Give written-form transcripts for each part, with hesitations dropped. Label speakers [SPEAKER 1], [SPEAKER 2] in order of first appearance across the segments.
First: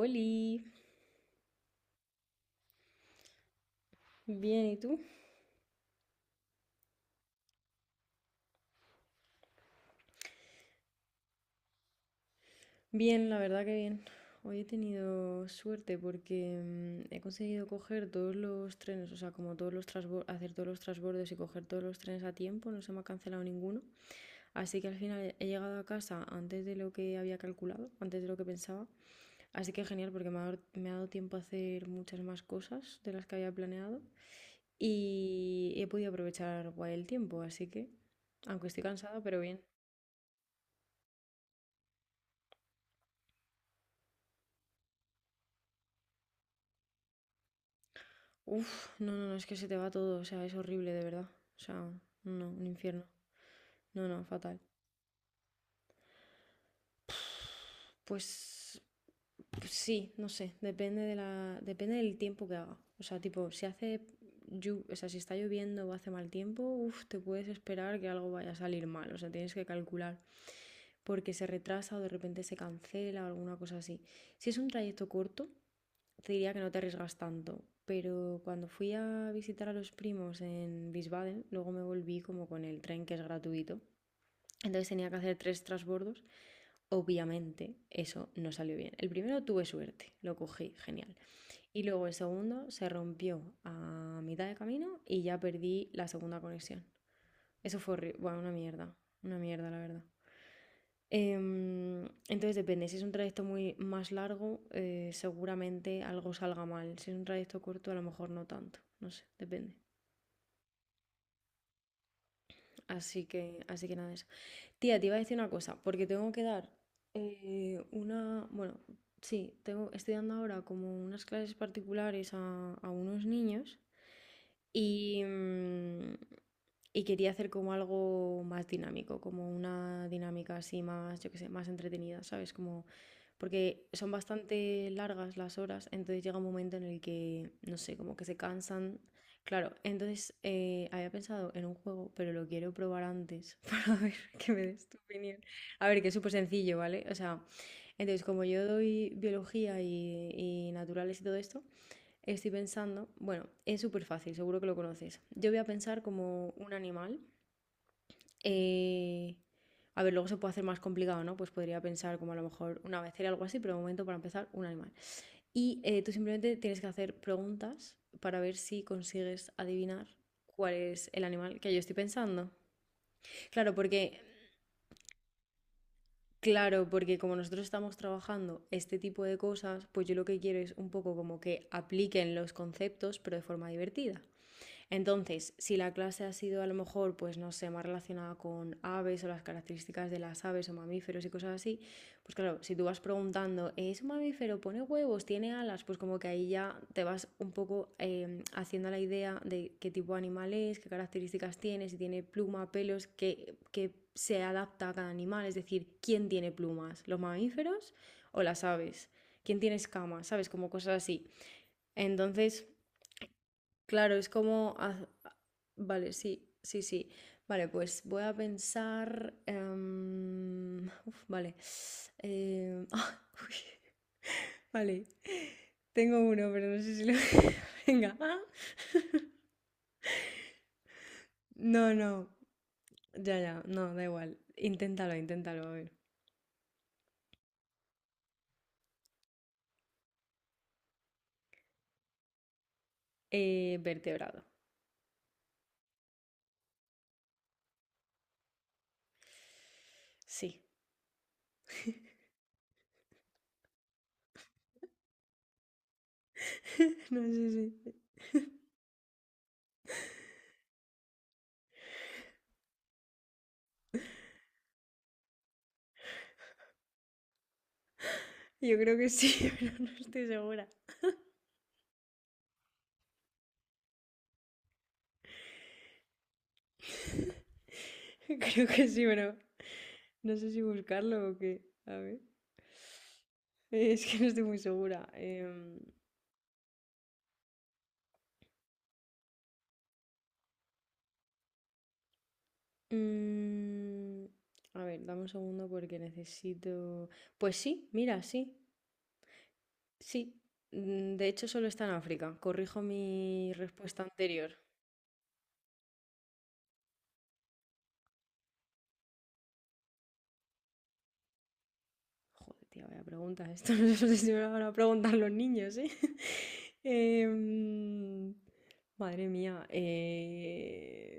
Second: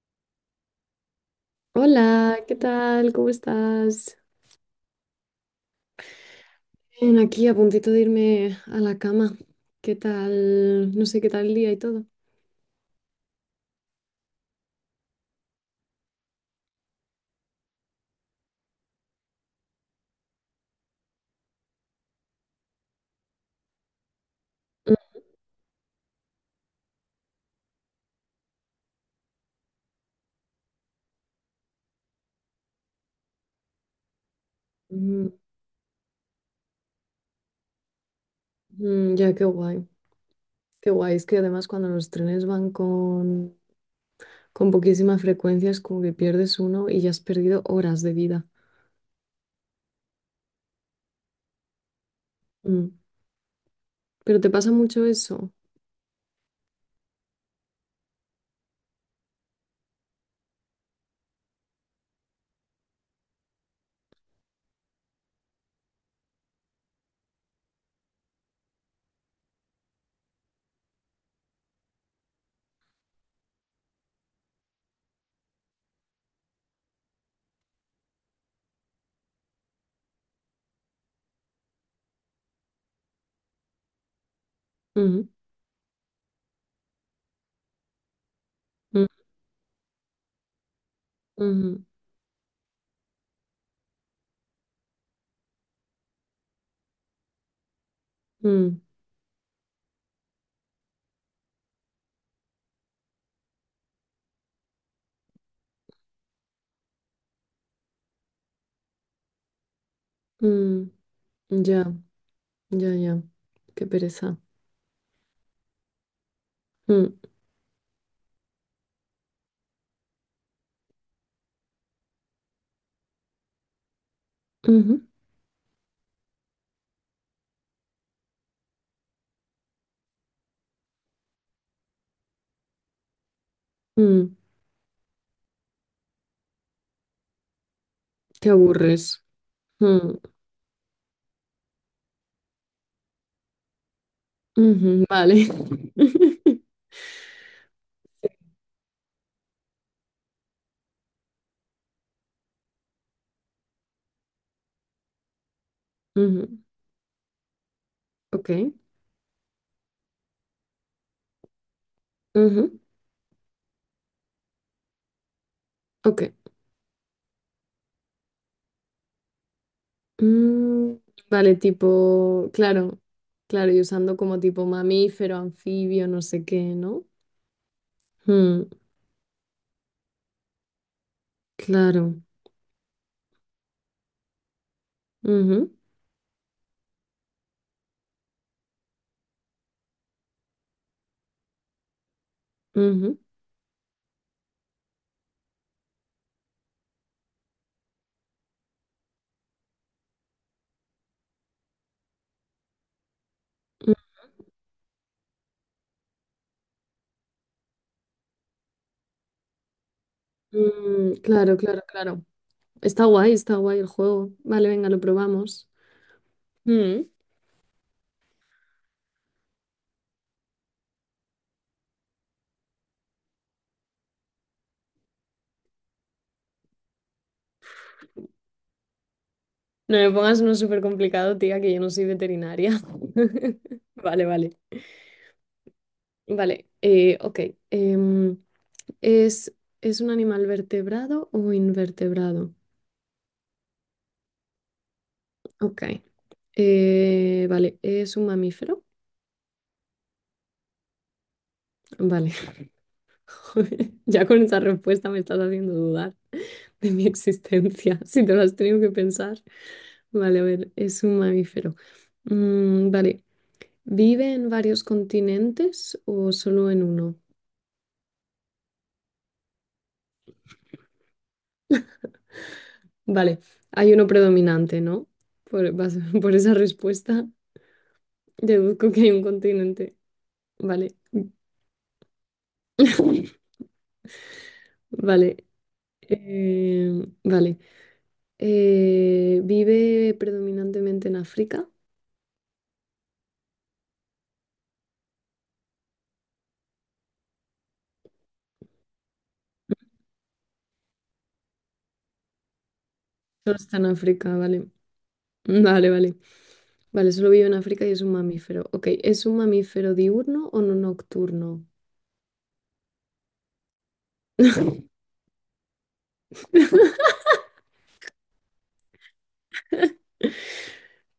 [SPEAKER 1] Oli,
[SPEAKER 2] Hola, ¿qué tal? ¿Cómo estás?
[SPEAKER 1] bien, ¿y tú?
[SPEAKER 2] Bien, aquí a puntito de irme a la cama. ¿Qué tal? No sé qué tal el día y todo.
[SPEAKER 1] Bien, la verdad que bien. Hoy he tenido suerte porque he conseguido coger todos los trenes, o sea, como todos los hacer todos los transbordos y coger todos los trenes a tiempo, no se me ha cancelado ninguno. Así que al final he llegado a casa antes de lo que había calculado, antes de lo que pensaba. Así que genial porque me ha dado tiempo a hacer muchas más cosas de las que había planeado
[SPEAKER 2] Mm,
[SPEAKER 1] y he podido aprovechar guay el tiempo, así que, aunque estoy
[SPEAKER 2] mm,
[SPEAKER 1] cansada,
[SPEAKER 2] ya,
[SPEAKER 1] pero
[SPEAKER 2] qué
[SPEAKER 1] bien.
[SPEAKER 2] guay. Qué guay. Es que además cuando los trenes van con poquísima frecuencia es como que pierdes uno y ya has perdido horas de vida.
[SPEAKER 1] Uf, no, no, no, es que se te va todo, o sea, es horrible, de verdad. O sea, no, un
[SPEAKER 2] Mm.
[SPEAKER 1] infierno. No, no,
[SPEAKER 2] Pero te
[SPEAKER 1] fatal.
[SPEAKER 2] pasa mucho eso.
[SPEAKER 1] Pues, pues sí, no sé, depende depende del tiempo que haga. O sea, tipo, si hace, llu- o sea, si está lloviendo o hace mal tiempo, uf, te puedes esperar que algo vaya a salir mal, o sea, tienes que calcular, porque se retrasa o de repente se cancela o alguna cosa así. Si es un trayecto corto, te diría que no te arriesgas tanto, pero cuando fui a visitar a los primos en Wiesbaden, luego me volví como con el tren que es gratuito. Entonces tenía que
[SPEAKER 2] Ujú,
[SPEAKER 1] hacer tres transbordos. Obviamente eso no salió bien.
[SPEAKER 2] mm,
[SPEAKER 1] El primero tuve suerte, lo cogí, genial. Y
[SPEAKER 2] ujú,
[SPEAKER 1] luego el segundo se rompió a mitad de camino y ya perdí la segunda conexión. Eso fue bueno,
[SPEAKER 2] mm,
[SPEAKER 1] una mierda la verdad. Entonces depende, si es un trayecto muy más largo, seguramente algo salga mal. Si es un trayecto corto, a lo mejor no tanto. No sé, depende.
[SPEAKER 2] mm. Mm. Ya, ya, ya.
[SPEAKER 1] Así que,
[SPEAKER 2] Qué
[SPEAKER 1] así que nada de eso.
[SPEAKER 2] pereza.
[SPEAKER 1] Tía, te iba a decir una cosa, porque tengo que dar
[SPEAKER 2] Mm,
[SPEAKER 1] una, bueno, sí, tengo, estoy dando ahora como unas clases particulares a unos niños.
[SPEAKER 2] ujú,
[SPEAKER 1] Y, mm, y quería hacer como algo más dinámico, como una dinámica así más, yo qué sé, más entretenida, ¿sabes? Como, porque son
[SPEAKER 2] mm.
[SPEAKER 1] bastante largas las horas, entonces llega un momento en el que, no sé, como que se
[SPEAKER 2] Te
[SPEAKER 1] cansan.
[SPEAKER 2] aburres.
[SPEAKER 1] Claro,
[SPEAKER 2] Mm,
[SPEAKER 1] entonces había pensado en un juego, pero lo quiero probar antes para ver que me des tu
[SPEAKER 2] ujú,
[SPEAKER 1] opinión.
[SPEAKER 2] vale.
[SPEAKER 1] A ver, que es súper sencillo, ¿vale? O sea, entonces como yo doy biología y naturales y todo esto. Estoy pensando, bueno, es súper fácil, seguro que lo conoces. Yo voy a pensar como
[SPEAKER 2] Ujú,
[SPEAKER 1] un animal.
[SPEAKER 2] ok.
[SPEAKER 1] eh, a ver, luego se puede hacer más complicado, ¿no? Pues podría pensar como a lo
[SPEAKER 2] Ujú,
[SPEAKER 1] mejor una becera o algo así, pero de momento para empezar, un animal. Y tú
[SPEAKER 2] ok.
[SPEAKER 1] simplemente tienes que hacer preguntas para ver si consigues adivinar cuál
[SPEAKER 2] Mm,
[SPEAKER 1] es el
[SPEAKER 2] vale,
[SPEAKER 1] animal que yo estoy pensando.
[SPEAKER 2] tipo, claro, claro,
[SPEAKER 1] Claro,
[SPEAKER 2] y
[SPEAKER 1] porque,
[SPEAKER 2] usando como tipo mamífero, anfibio, no sé qué,
[SPEAKER 1] claro,
[SPEAKER 2] ¿no?
[SPEAKER 1] porque como nosotros estamos trabajando
[SPEAKER 2] Mm,
[SPEAKER 1] este tipo de cosas, pues yo lo que quiero es un poco como que
[SPEAKER 2] claro.
[SPEAKER 1] apliquen los conceptos, pero de forma divertida. Entonces, si la clase ha sido a lo mejor, pues no sé, más relacionada con aves o las características de las aves o mamíferos y cosas así, pues claro, si tú
[SPEAKER 2] Ujú,
[SPEAKER 1] vas
[SPEAKER 2] ujú,
[SPEAKER 1] preguntando, ¿es un mamífero? ¿Pone huevos? ¿Tiene alas? Pues como que ahí ya te vas un poco haciendo la idea de qué tipo de animal es, qué características tiene, si tiene pluma, pelos, qué se adapta a cada animal, es decir, ¿quién tiene plumas? ¿Los mamíferos o las aves? ¿Quién tiene escamas? ¿Sabes? Como cosas
[SPEAKER 2] mm,
[SPEAKER 1] así.
[SPEAKER 2] claro, claro, claro.
[SPEAKER 1] Entonces,
[SPEAKER 2] Está guay el
[SPEAKER 1] claro, es
[SPEAKER 2] juego. Vale,
[SPEAKER 1] como
[SPEAKER 2] venga, lo probamos.
[SPEAKER 1] vale, sí, sí,
[SPEAKER 2] Mm,
[SPEAKER 1] sí. Vale, pues voy a pensar, uf, vale. Ah, uy, vale. Tengo uno, pero no sé si lo venga.
[SPEAKER 2] no me pongas uno súper complicado, tía, que yo no
[SPEAKER 1] No,
[SPEAKER 2] soy
[SPEAKER 1] no.
[SPEAKER 2] veterinaria.
[SPEAKER 1] Ya, ya. No, da
[SPEAKER 2] Vale,
[SPEAKER 1] igual.
[SPEAKER 2] vale.
[SPEAKER 1] Inténtalo, inténtalo. A ver.
[SPEAKER 2] Vale, ok. Em, ¿Es, ¿es un animal vertebrado o invertebrado?
[SPEAKER 1] Vertebrado.
[SPEAKER 2] Ok. Vale, ¿es un mamífero?
[SPEAKER 1] Sí.
[SPEAKER 2] Vale. Joder, ya con esa respuesta me estás haciendo dudar de mi
[SPEAKER 1] No sé si
[SPEAKER 2] existencia, si te lo has tenido que pensar. Vale, a ver, es un mamífero. Mm, vale, ¿vive en varios continentes o solo en uno?
[SPEAKER 1] yo creo que sí, pero no estoy segura.
[SPEAKER 2] Vale, hay uno predominante, ¿no? Por, vas- por esa respuesta
[SPEAKER 1] Creo que
[SPEAKER 2] deduzco que
[SPEAKER 1] sí,
[SPEAKER 2] hay un
[SPEAKER 1] pero
[SPEAKER 2] continente.
[SPEAKER 1] no sé si
[SPEAKER 2] Vale.
[SPEAKER 1] buscarlo o qué. A ver. Es que no estoy muy segura.
[SPEAKER 2] Vale, eh, vale. ¿Vive predominantemente en África?
[SPEAKER 1] Mm, a ver, dame un segundo porque necesito. Pues sí, mira, sí, sí. De hecho, solo está en África. Corrijo mi
[SPEAKER 2] Solo está en
[SPEAKER 1] respuesta
[SPEAKER 2] África,
[SPEAKER 1] anterior.
[SPEAKER 2] vale. Vale, vale. Vale, solo vive en África y es un mamífero. Ok, ¿es un mamífero diurno o no nocturno?
[SPEAKER 1] Joder, tía, vaya pregunta. Esto no sé si me lo van a preguntar los niños, ¿eh? Em, madre mía.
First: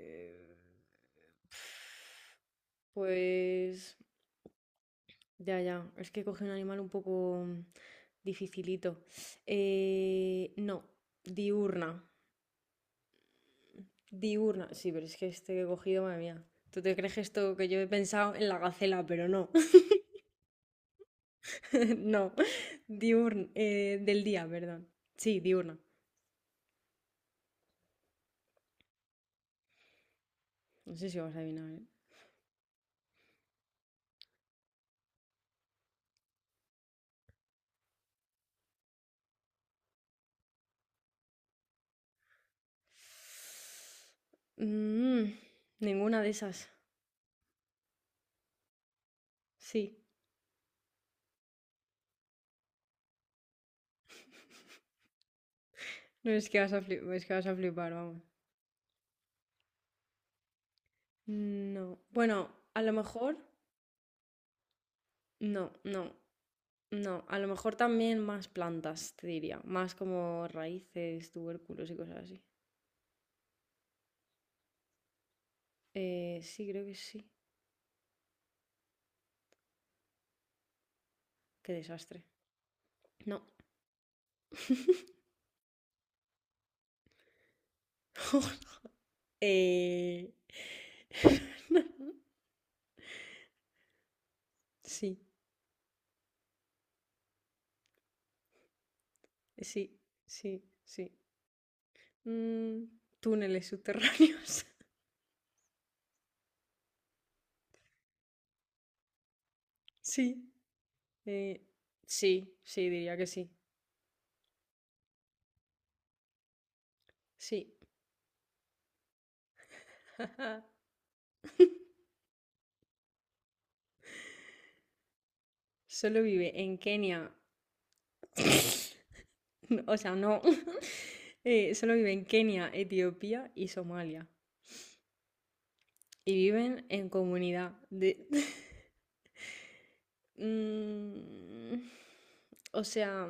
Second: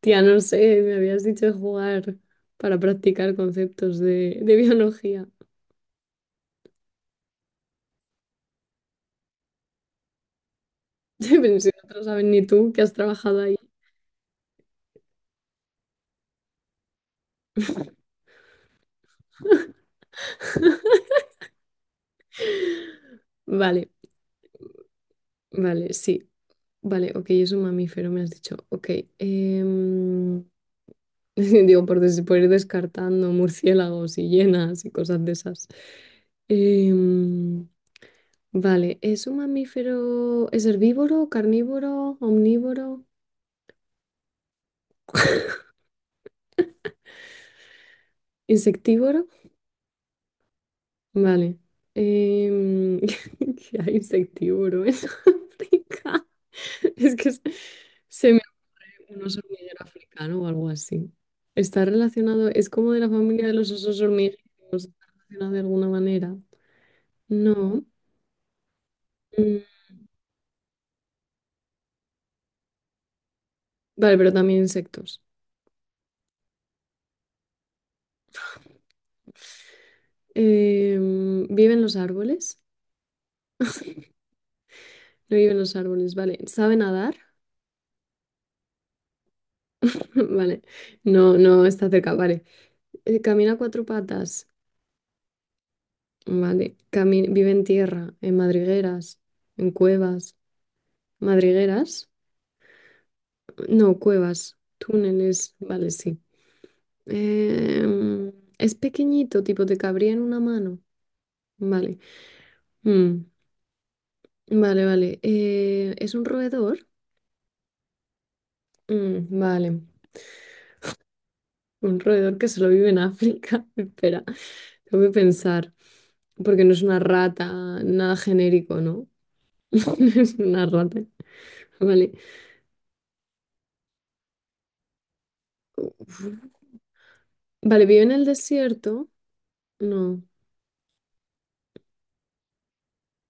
[SPEAKER 2] Tía, no sé, me habías dicho jugar para practicar
[SPEAKER 1] Pues.
[SPEAKER 2] conceptos de biología.
[SPEAKER 1] Ya, ya, es que coge un animal un poco dificilito. No,
[SPEAKER 2] Pero si no te lo
[SPEAKER 1] diurna,
[SPEAKER 2] sabes ni tú, que has trabajado ahí.
[SPEAKER 1] diurna. Sí, pero es que este que he cogido, madre mía. ¿Tú te crees que esto que yo he pensado en la gacela? Pero no, no. Diurna,
[SPEAKER 2] Vale,
[SPEAKER 1] del día, perdón. Sí, diurna.
[SPEAKER 2] vale, sí. Vale, ok, es un mamífero, me has dicho. Ok. em,
[SPEAKER 1] No sé si vas a adivinar, ¿eh?
[SPEAKER 2] digo, por ir descartando murciélagos y hienas y cosas de esas. Em, vale, ¿es un mamífero, es herbívoro, carnívoro, omnívoro,
[SPEAKER 1] Mm, ninguna de esas.
[SPEAKER 2] insectívoro?
[SPEAKER 1] Sí.
[SPEAKER 2] Vale. Em, ¿qué hay insectívoro en África?
[SPEAKER 1] No es que vas a flipar,
[SPEAKER 2] Es
[SPEAKER 1] es
[SPEAKER 2] que
[SPEAKER 1] que vas a flipar, vamos.
[SPEAKER 2] se, Un oso hormiguero africano o algo así. Está
[SPEAKER 1] No. Bueno,
[SPEAKER 2] relacionado, es
[SPEAKER 1] a lo
[SPEAKER 2] como de la
[SPEAKER 1] mejor.
[SPEAKER 2] familia de los osos hormigueros, está relacionado de
[SPEAKER 1] No,
[SPEAKER 2] alguna
[SPEAKER 1] no.
[SPEAKER 2] manera.
[SPEAKER 1] No, a lo mejor
[SPEAKER 2] No.
[SPEAKER 1] también más plantas, te
[SPEAKER 2] Mm,
[SPEAKER 1] diría. Más como raíces, tubérculos y cosas así.
[SPEAKER 2] vale, pero también insectos.
[SPEAKER 1] Sí, creo que sí.
[SPEAKER 2] Em,
[SPEAKER 1] Qué
[SPEAKER 2] ¿vive en los
[SPEAKER 1] desastre.
[SPEAKER 2] árboles?
[SPEAKER 1] No.
[SPEAKER 2] No vive en los árboles, vale. ¿Sabe nadar?
[SPEAKER 1] Eh,
[SPEAKER 2] Vale. No, no está cerca, vale. ¿Camina a cuatro patas?
[SPEAKER 1] sí,
[SPEAKER 2] Vale. ¿Vive en tierra? ¿En madrigueras? ¿En
[SPEAKER 1] sí,
[SPEAKER 2] cuevas?
[SPEAKER 1] sí, sí.
[SPEAKER 2] ¿Madrigueras?
[SPEAKER 1] Mm, túneles
[SPEAKER 2] No, cuevas,
[SPEAKER 1] subterráneos.
[SPEAKER 2] túneles, vale, sí. Em, es pequeñito, tipo te cabría en una
[SPEAKER 1] Sí.
[SPEAKER 2] mano.
[SPEAKER 1] eh,
[SPEAKER 2] Vale.
[SPEAKER 1] sí, sí, diría
[SPEAKER 2] Mm,
[SPEAKER 1] que sí.
[SPEAKER 2] vale, vale. ¿Es un roedor?
[SPEAKER 1] Sí.
[SPEAKER 2] Mm, vale. Un roedor que solo vive en África. Espera, tengo que pensar.
[SPEAKER 1] Solo vive
[SPEAKER 2] Porque no
[SPEAKER 1] en
[SPEAKER 2] es una
[SPEAKER 1] Kenia.
[SPEAKER 2] rata, nada genérico, ¿no?
[SPEAKER 1] No, o sea,
[SPEAKER 2] No es
[SPEAKER 1] no.
[SPEAKER 2] una rata.
[SPEAKER 1] Solo vive
[SPEAKER 2] Vale.
[SPEAKER 1] en Kenia, Etiopía y Somalia.
[SPEAKER 2] Uf.
[SPEAKER 1] Y viven en comunidad.
[SPEAKER 2] Vale, ¿vive en el
[SPEAKER 1] De
[SPEAKER 2] desierto? No.
[SPEAKER 1] Mm, o sea,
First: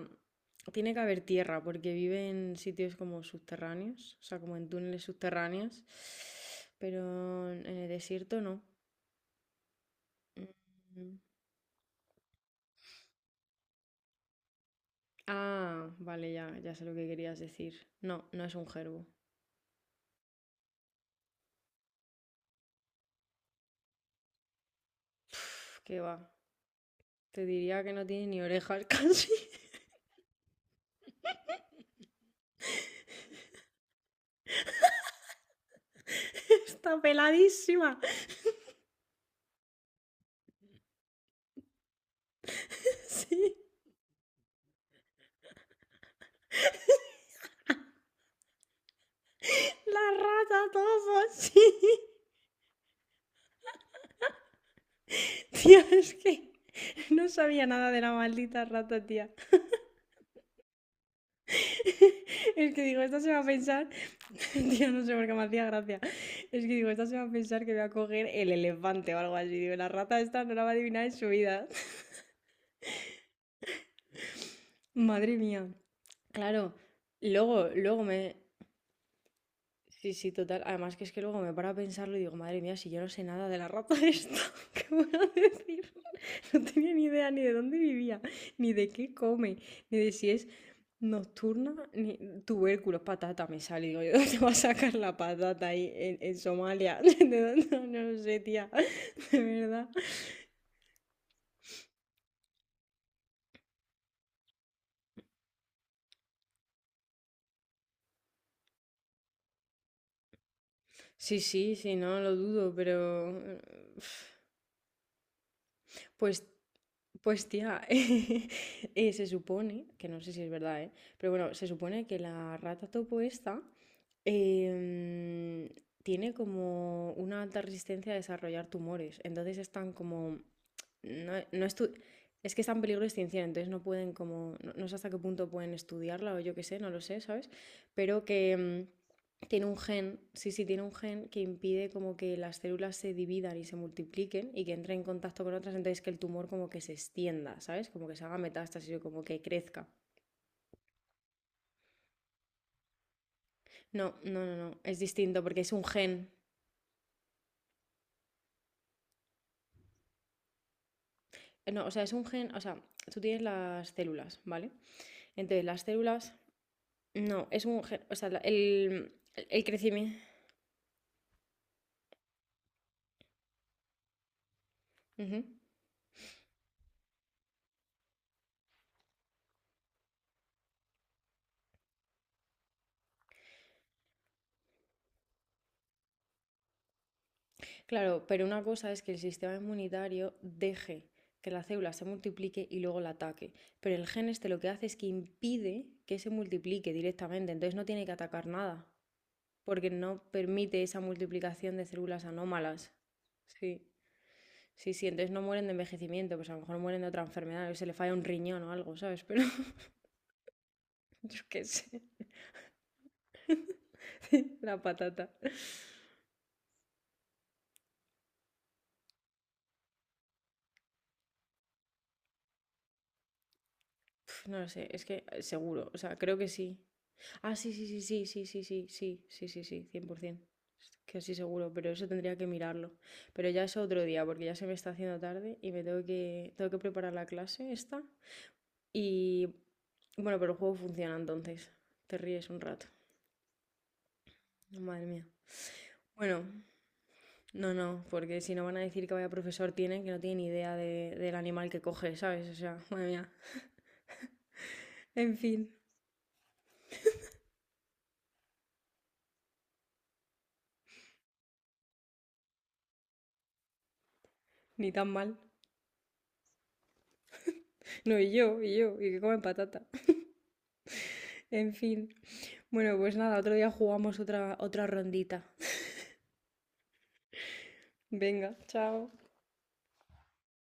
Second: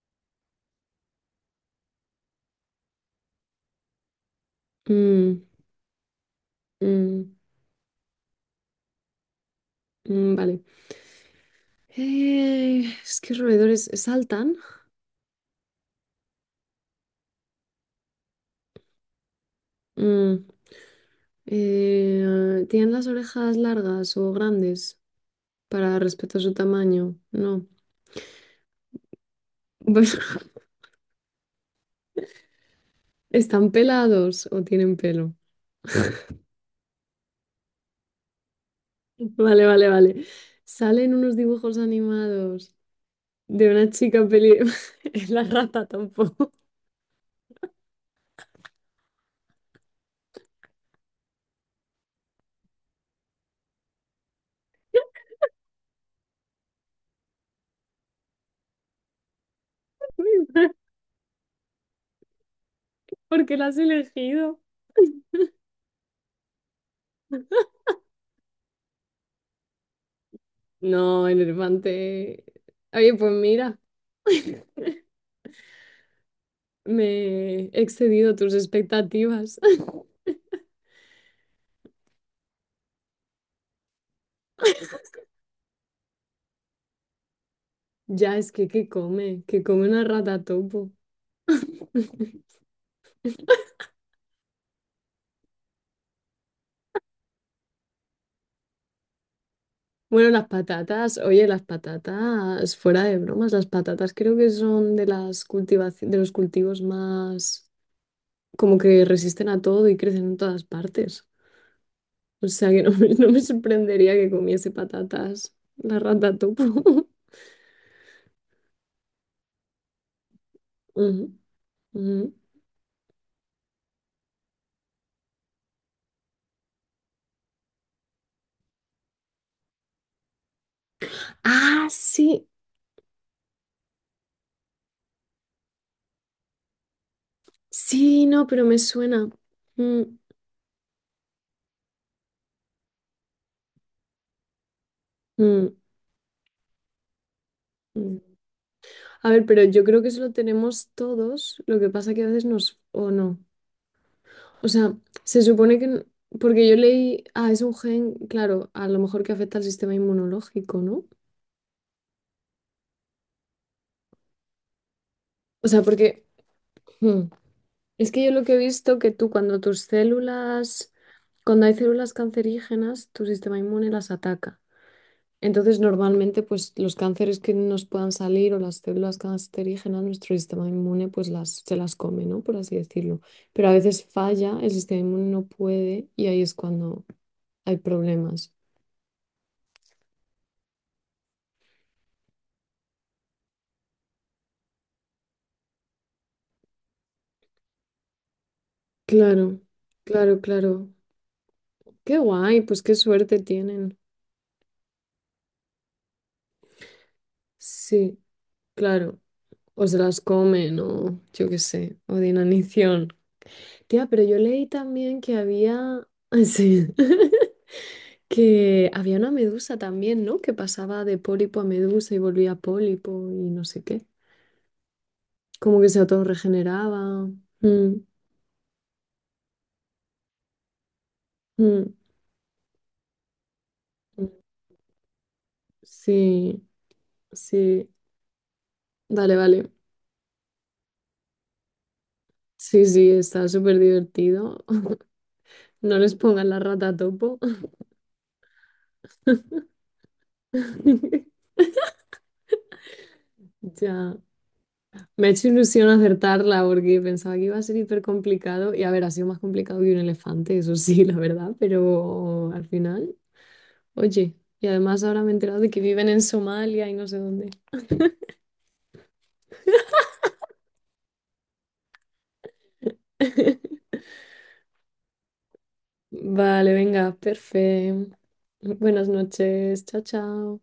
[SPEAKER 1] tiene que haber tierra porque viven en sitios como subterráneos, o sea, como en túneles
[SPEAKER 2] Mm,
[SPEAKER 1] subterráneos,
[SPEAKER 2] mm,
[SPEAKER 1] pero en el desierto no.
[SPEAKER 2] mm, vale.
[SPEAKER 1] Mm.
[SPEAKER 2] Es que roedores saltan.
[SPEAKER 1] Ah, vale, ya, ya sé lo que querías decir. No, no es un gerbo.
[SPEAKER 2] Mm, ¿tienen las orejas largas o grandes
[SPEAKER 1] Uf,
[SPEAKER 2] para
[SPEAKER 1] qué va.
[SPEAKER 2] respecto a su tamaño?
[SPEAKER 1] Te
[SPEAKER 2] No.
[SPEAKER 1] diría que no tiene ni orejas casi.
[SPEAKER 2] Pues, ¿están pelados o tienen pelo?
[SPEAKER 1] Está peladísima.
[SPEAKER 2] Vale, vale, vale. Salen unos dibujos animados
[SPEAKER 1] Sí.
[SPEAKER 2] de una chica peli... Es la rata tampoco.
[SPEAKER 1] La rata todo, sí. Tía, es que no sabía nada de la maldita rata, tía. Es que digo, esta se va a
[SPEAKER 2] ¿Por qué la has
[SPEAKER 1] pensar.
[SPEAKER 2] elegido?
[SPEAKER 1] Tía, no sé por qué me hacía gracia. Es que digo, esta se va a pensar que voy a coger el elefante o algo así. Digo, la rata esta no la va a adivinar en su
[SPEAKER 2] No, el
[SPEAKER 1] vida.
[SPEAKER 2] elefante. Oye, pues mira,
[SPEAKER 1] Madre mía. Claro. Luego,
[SPEAKER 2] me he
[SPEAKER 1] luego
[SPEAKER 2] excedido
[SPEAKER 1] me,
[SPEAKER 2] tus expectativas.
[SPEAKER 1] sí, sí, total. Además que es que luego me paro a pensarlo y digo, madre mía, si yo no sé nada de la rata esta, ¿qué voy a decir? No tenía ni idea ni de dónde vivía,
[SPEAKER 2] Ya, es que
[SPEAKER 1] ni de
[SPEAKER 2] ¿qué
[SPEAKER 1] qué
[SPEAKER 2] come?
[SPEAKER 1] come,
[SPEAKER 2] ¿Qué come
[SPEAKER 1] ni
[SPEAKER 2] una
[SPEAKER 1] de si
[SPEAKER 2] rata
[SPEAKER 1] es
[SPEAKER 2] topo?
[SPEAKER 1] nocturna, ni tubérculos, patata me sale. Digo, ¿de dónde va a sacar la patata ahí en Somalia? ¿De dónde? No, no lo sé, tía, de verdad.
[SPEAKER 2] Bueno, las patatas, oye, las patatas, fuera de bromas, las patatas creo que son de de los cultivos más como que resisten a todo y crecen en todas partes.
[SPEAKER 1] Sí, sí, sí, no lo
[SPEAKER 2] O sea
[SPEAKER 1] dudo,
[SPEAKER 2] que no me, no
[SPEAKER 1] pero
[SPEAKER 2] me sorprendería que comiese patatas la rata
[SPEAKER 1] Pues
[SPEAKER 2] topo.
[SPEAKER 1] Pues tía, se supone, que no sé si es verdad, ¿eh?
[SPEAKER 2] Ujú,
[SPEAKER 1] Pero bueno, se supone que
[SPEAKER 2] ujú.
[SPEAKER 1] la rata topo esta em, tiene como una alta resistencia a desarrollar tumores. Entonces están como no, no
[SPEAKER 2] Ah,
[SPEAKER 1] estu-
[SPEAKER 2] sí,
[SPEAKER 1] es que está en peligro de extinción, entonces no pueden como, no, no sé hasta qué punto pueden estudiarla o yo qué sé, no lo sé, ¿sabes? Pero
[SPEAKER 2] sí, no,
[SPEAKER 1] que
[SPEAKER 2] pero me suena.
[SPEAKER 1] tiene un
[SPEAKER 2] Mm,
[SPEAKER 1] gen, sí, sí, tiene un gen que impide como que las células se dividan y se multipliquen y que entren en contacto con otras,
[SPEAKER 2] mm,
[SPEAKER 1] entonces que el tumor como que se extienda, ¿sabes? Como que se
[SPEAKER 2] mm.
[SPEAKER 1] haga metástasis o como
[SPEAKER 2] A
[SPEAKER 1] que
[SPEAKER 2] ver, pero yo
[SPEAKER 1] crezca.
[SPEAKER 2] creo que eso lo tenemos todos, lo que pasa que a veces nos... o no.
[SPEAKER 1] No, no, no,
[SPEAKER 2] O
[SPEAKER 1] no,
[SPEAKER 2] sea,
[SPEAKER 1] es distinto
[SPEAKER 2] se
[SPEAKER 1] porque es
[SPEAKER 2] supone
[SPEAKER 1] un
[SPEAKER 2] que...
[SPEAKER 1] gen.
[SPEAKER 2] porque yo leí, ah, es un gen, claro, a lo mejor que afecta al sistema inmunológico, ¿no?
[SPEAKER 1] No, o sea, es un gen, o sea, tú tienes las células, ¿vale? Entonces
[SPEAKER 2] O
[SPEAKER 1] las
[SPEAKER 2] sea, porque
[SPEAKER 1] células,
[SPEAKER 2] hmm,
[SPEAKER 1] no, es un gen,
[SPEAKER 2] es
[SPEAKER 1] o
[SPEAKER 2] que
[SPEAKER 1] sea,
[SPEAKER 2] yo
[SPEAKER 1] la-
[SPEAKER 2] lo que he visto
[SPEAKER 1] el,
[SPEAKER 2] que tú cuando
[SPEAKER 1] el
[SPEAKER 2] tus
[SPEAKER 1] crecimiento.
[SPEAKER 2] células, cuando hay células cancerígenas, tu sistema inmune las ataca.
[SPEAKER 1] Ujú.
[SPEAKER 2] Entonces, normalmente, pues los cánceres que nos puedan salir o las células cancerígenas, nuestro sistema inmune, pues las, se las come, ¿no? Por así decirlo. Pero a veces falla, el sistema inmune no puede y ahí es cuando hay
[SPEAKER 1] Claro, pero
[SPEAKER 2] problemas.
[SPEAKER 1] una cosa es que el sistema inmunitario deje que la célula se multiplique y luego la ataque. Pero el gen este lo que hace es que impide que se multiplique directamente, entonces no tiene que atacar nada,
[SPEAKER 2] Claro,
[SPEAKER 1] porque no
[SPEAKER 2] claro,
[SPEAKER 1] permite
[SPEAKER 2] claro.
[SPEAKER 1] esa multiplicación de
[SPEAKER 2] Qué
[SPEAKER 1] células
[SPEAKER 2] guay, pues
[SPEAKER 1] anómalas.
[SPEAKER 2] qué suerte
[SPEAKER 1] Sí,
[SPEAKER 2] tienen.
[SPEAKER 1] sí, sí, entonces no mueren de envejecimiento, pues a lo mejor mueren de otra enfermedad, o se le falla
[SPEAKER 2] Sí,
[SPEAKER 1] un riñón o algo,
[SPEAKER 2] claro.
[SPEAKER 1] ¿sabes? Pero
[SPEAKER 2] O se las comen, o
[SPEAKER 1] yo
[SPEAKER 2] yo qué
[SPEAKER 1] qué sé,
[SPEAKER 2] sé, o de inanición. Tía, pero yo leí
[SPEAKER 1] la
[SPEAKER 2] también
[SPEAKER 1] patata.
[SPEAKER 2] que había. Sí. Que había una medusa también, ¿no? Que pasaba de pólipo a medusa y volvía pólipo y no sé qué.
[SPEAKER 1] Pf, no lo sé, es que
[SPEAKER 2] Como que
[SPEAKER 1] seguro, o
[SPEAKER 2] se
[SPEAKER 1] sea, creo que sí.
[SPEAKER 2] autorregeneraba.
[SPEAKER 1] Ah, sí, sí,
[SPEAKER 2] Mm,
[SPEAKER 1] sí, sí, sí, sí, sí, sí, sí, sí, sí, cien por es que sí, seguro, pero
[SPEAKER 2] mm,
[SPEAKER 1] eso tendría que mirarlo. Pero ya es otro día,
[SPEAKER 2] mm.
[SPEAKER 1] porque ya se me está haciendo tarde y
[SPEAKER 2] Sí,
[SPEAKER 1] tengo que preparar la clase
[SPEAKER 2] sí.
[SPEAKER 1] esta.
[SPEAKER 2] Vale,
[SPEAKER 1] Y
[SPEAKER 2] vale.
[SPEAKER 1] bueno, pero el juego funciona entonces. Te ríes un
[SPEAKER 2] Sí,
[SPEAKER 1] rato.
[SPEAKER 2] sí, está súper divertido.
[SPEAKER 1] Madre mía.
[SPEAKER 2] No les
[SPEAKER 1] Bueno,
[SPEAKER 2] pongan la rata a topo.
[SPEAKER 1] no, no, porque si no van a decir que vaya profesor tienen, que no tienen ni idea del animal que coge, ¿sabes? O sea, madre mía.
[SPEAKER 2] Ya, me ha
[SPEAKER 1] En
[SPEAKER 2] hecho
[SPEAKER 1] fin,
[SPEAKER 2] ilusión acertarla porque pensaba que iba a ser hiper complicado y a ver, ha sido más complicado que un elefante, eso sí, la verdad, pero al final, oye, y
[SPEAKER 1] ni
[SPEAKER 2] además
[SPEAKER 1] tan
[SPEAKER 2] ahora
[SPEAKER 1] mal.
[SPEAKER 2] me he enterado de que viven en Somalia y no sé dónde.
[SPEAKER 1] No, y yo, y que comen patata. En fin. Bueno, pues nada, otro día jugamos otra rondita.
[SPEAKER 2] Vale, venga, perfecto.
[SPEAKER 1] Venga,
[SPEAKER 2] Buenas
[SPEAKER 1] chao.
[SPEAKER 2] noches, chao, chao.